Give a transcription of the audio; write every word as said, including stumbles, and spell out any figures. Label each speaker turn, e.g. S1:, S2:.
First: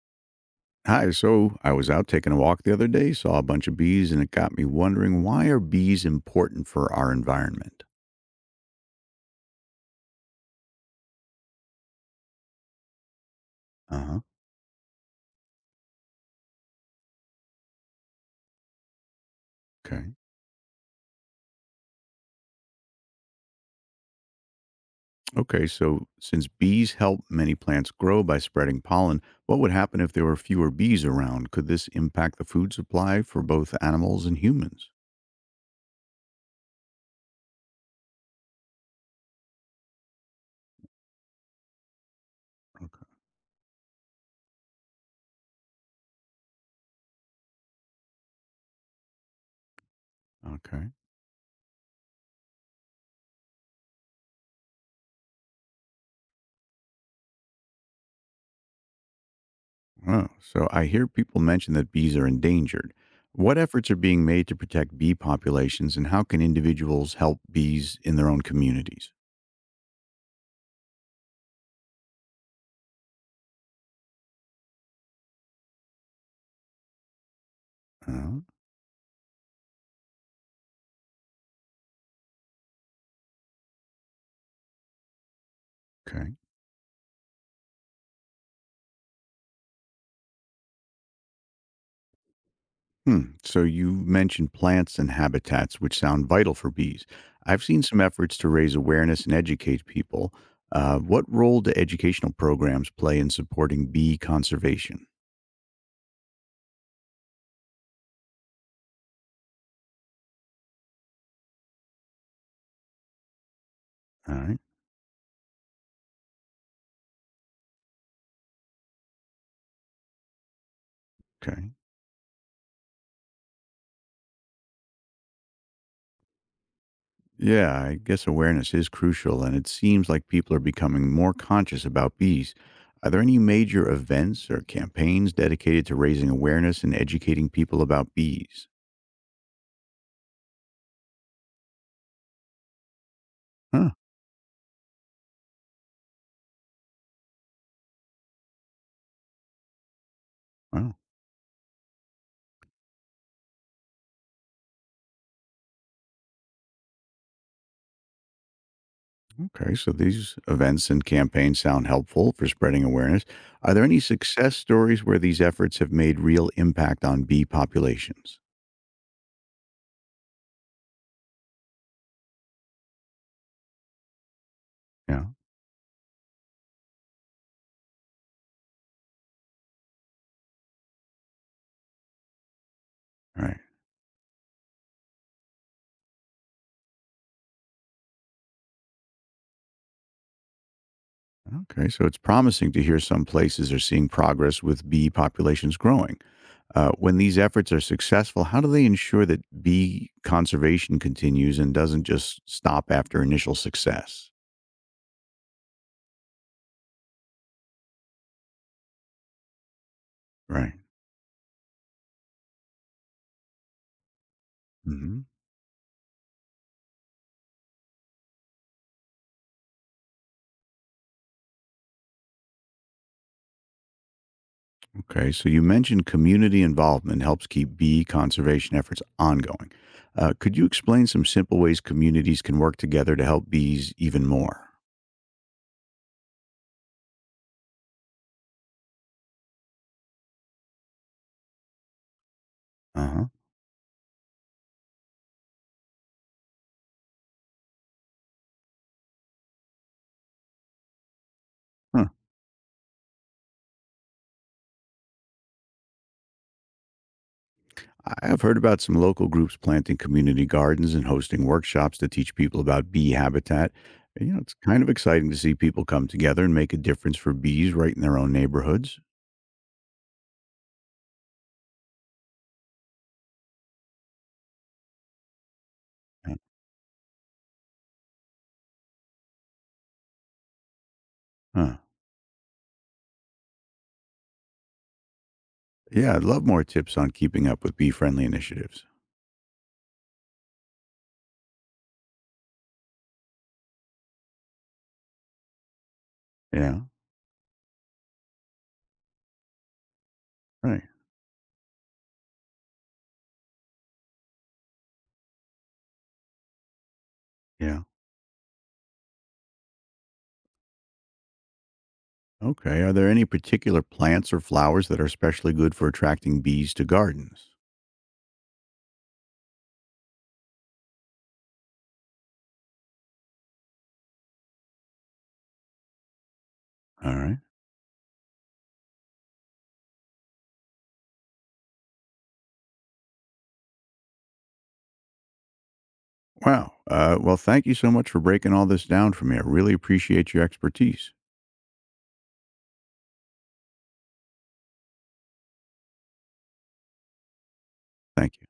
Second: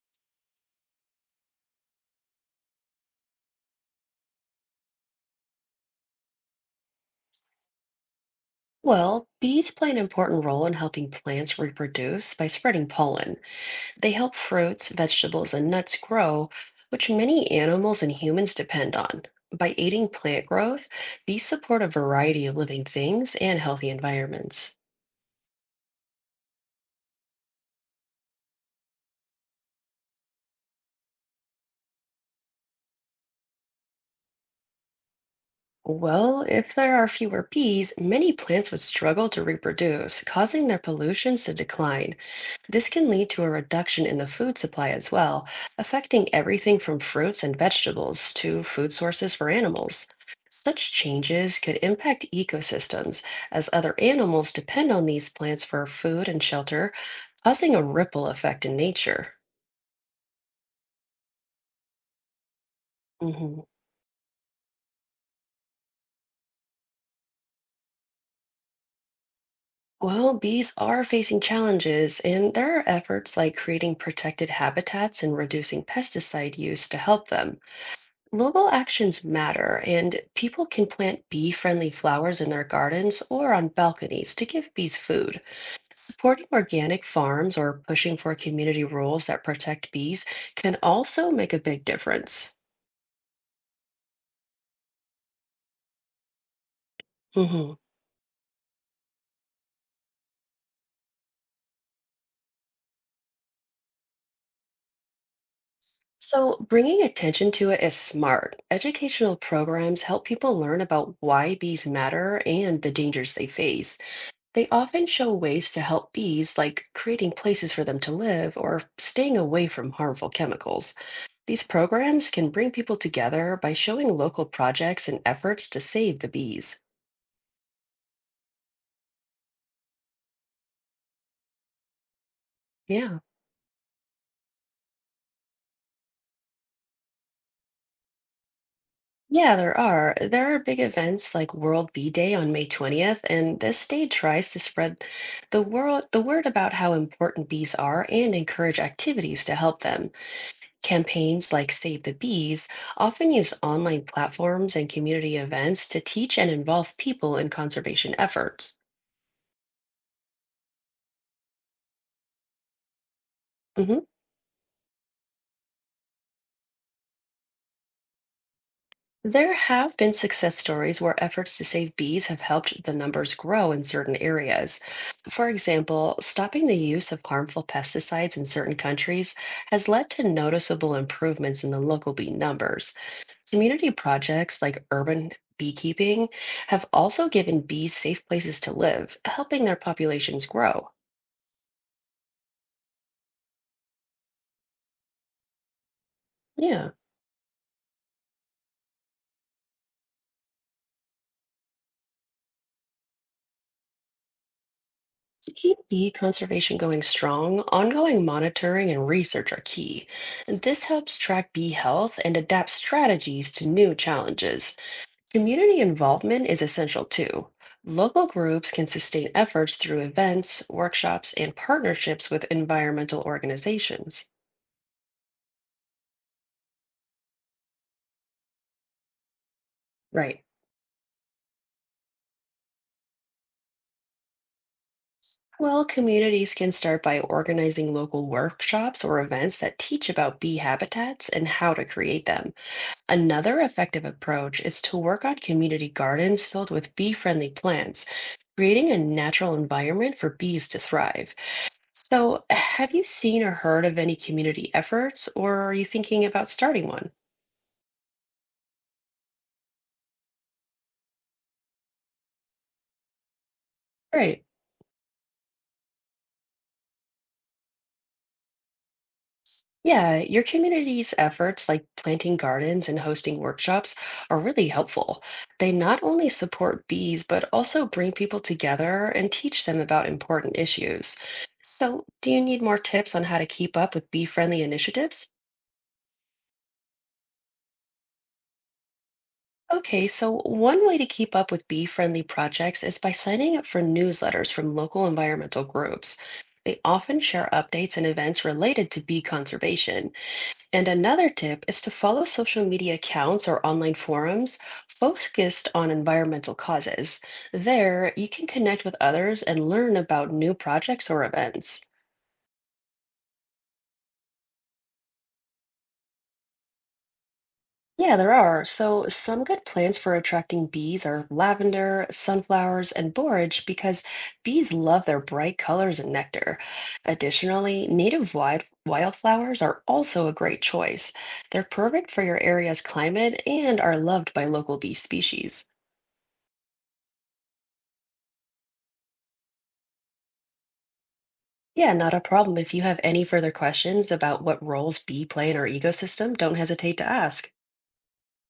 S1: Hi, so I was out taking a walk the other day, saw a bunch of bees, and it got me wondering, why are bees important for our environment?
S2: Well, bees play an important role in helping plants reproduce by spreading pollen.
S1: Uh
S2: They
S1: huh.
S2: help fruits, vegetables, and nuts grow, which many animals and humans depend on. By
S1: Okay.
S2: aiding plant growth, bees support a variety of living things and healthy environments.
S1: Okay, so since bees help many plants grow by spreading pollen, what would happen if there were fewer bees around? Could this impact the food supply for both animals and humans?
S2: Well, if there are fewer bees, many plants would struggle to reproduce, causing their pollutions to decline. This
S1: Okay.
S2: can lead to a reduction in the food supply as well, affecting everything from fruits and vegetables to food sources for animals.
S1: Okay.
S2: Such changes could impact ecosystems, as other animals depend on these plants for food and shelter, causing a ripple effect in nature.
S1: Oh, so I hear people mention that bees are endangered. What
S2: Mhm.
S1: efforts are being made to protect bee populations, and how can individuals help bees in their own communities?
S2: Well, bees are facing challenges, and there are efforts like creating protected habitats and reducing pesticide use to help them.
S1: Uh,
S2: Local actions matter, and people can plant bee-friendly flowers in their gardens or on balconies to give bees food.
S1: okay.
S2: Supporting organic farms or pushing for community rules that protect bees can also make a big difference.
S1: Hmm. So you mentioned plants and habitats, which sound vital for bees. I've
S2: Mhm.
S1: seen some efforts to raise awareness and educate people. Uh, what role do educational programs play in supporting bee conservation?
S2: So, bringing attention to it is smart. Educational programs help people learn about why bees matter and the dangers they face.
S1: All right.
S2: They often show ways to help bees, like creating places for them to live or staying away from harmful chemicals. These
S1: Okay.
S2: programs can bring people together by showing local projects and efforts to save the bees.
S1: Yeah, I guess awareness is crucial, and it seems like people are becoming more conscious about bees. Are there
S2: Yeah.
S1: any major events or campaigns dedicated to raising awareness and educating people about bees?
S2: Yeah, there are. There are big events like World Bee Day on May twentieth, and this
S1: Huh.
S2: day tries to spread the world the word about how important bees are and encourage activities to help them.
S1: Wow.
S2: Campaigns like Save the Bees often use online platforms and community events to teach and involve people in conservation efforts.
S1: Okay, so these events and campaigns sound helpful for spreading awareness. Are there any
S2: Mhm.
S1: success stories where these efforts have made real impact on bee populations?
S2: There have been success stories where efforts to save bees have helped the numbers grow in certain areas.
S1: Yeah.
S2: For example, stopping the use of harmful pesticides in certain countries has led to noticeable improvements in the local bee numbers.
S1: All right.
S2: Community projects like urban beekeeping have also given bees safe places to live, helping their populations grow.
S1: Okay, so it's promising to hear some places are seeing progress with bee populations growing. Uh,
S2: Yeah.
S1: when these efforts are successful, how do they ensure that bee conservation continues and doesn't just stop after initial success?
S2: To keep bee conservation going strong, ongoing monitoring and research are key.
S1: Right.
S2: This helps track bee health and adapt strategies to new challenges. Community involvement is essential too. Local groups can sustain efforts through events, workshops, and partnerships with environmental organizations.
S1: Okay, so you mentioned community involvement helps keep bee conservation efforts ongoing. Uh,
S2: Right.
S1: could you explain some simple ways communities can work together to help bees even more?
S2: Well, communities can start by organizing local workshops or events that teach about bee habitats and how to create them.
S1: Uh-huh.
S2: Another effective approach is to work on community gardens filled with bee-friendly plants, creating a natural environment for bees to thrive.
S1: Huh.
S2: So, have you seen or heard of any community efforts, or are you thinking about starting one?
S1: I have heard about some local groups planting community gardens and hosting workshops to teach people about bee habitat. And, you know,
S2: Right.
S1: it's kind of exciting to see people come together and make a difference for bees right in their own neighborhoods.
S2: Yeah, your community's efforts like planting gardens and hosting workshops are really helpful. They not only
S1: Uh,
S2: support bees, but also bring people together and teach them about important issues.
S1: Huh.
S2: So, do you need more tips on how to keep up with bee-friendly initiatives?
S1: Yeah, I'd love more tips on keeping up with bee-friendly initiatives.
S2: Okay, so one way to keep up with bee-friendly projects is by signing up for newsletters from local environmental groups. They
S1: Yeah,
S2: often share updates and events related to bee conservation.
S1: right.
S2: And another tip is to follow social media accounts or online forums focused on environmental causes.
S1: Yeah.
S2: There, you can connect with others and learn about new projects or events.
S1: Okay. Are there any particular plants or flowers that are especially good for attracting bees to gardens?
S2: Yeah, there are. So, some good plants for attracting bees are lavender, sunflowers, and borage because bees love their bright colors and nectar.
S1: All right.
S2: Additionally, native wild wildflowers are also a great choice. They're perfect for your area's climate and are loved by local bee species.
S1: Wow. Uh, well, thank you so much for breaking all this down for me. I really appreciate your expertise.
S2: Yeah, not a problem. If you have any further questions about what roles bee play in our ecosystem, don't hesitate to ask.
S1: Thank you.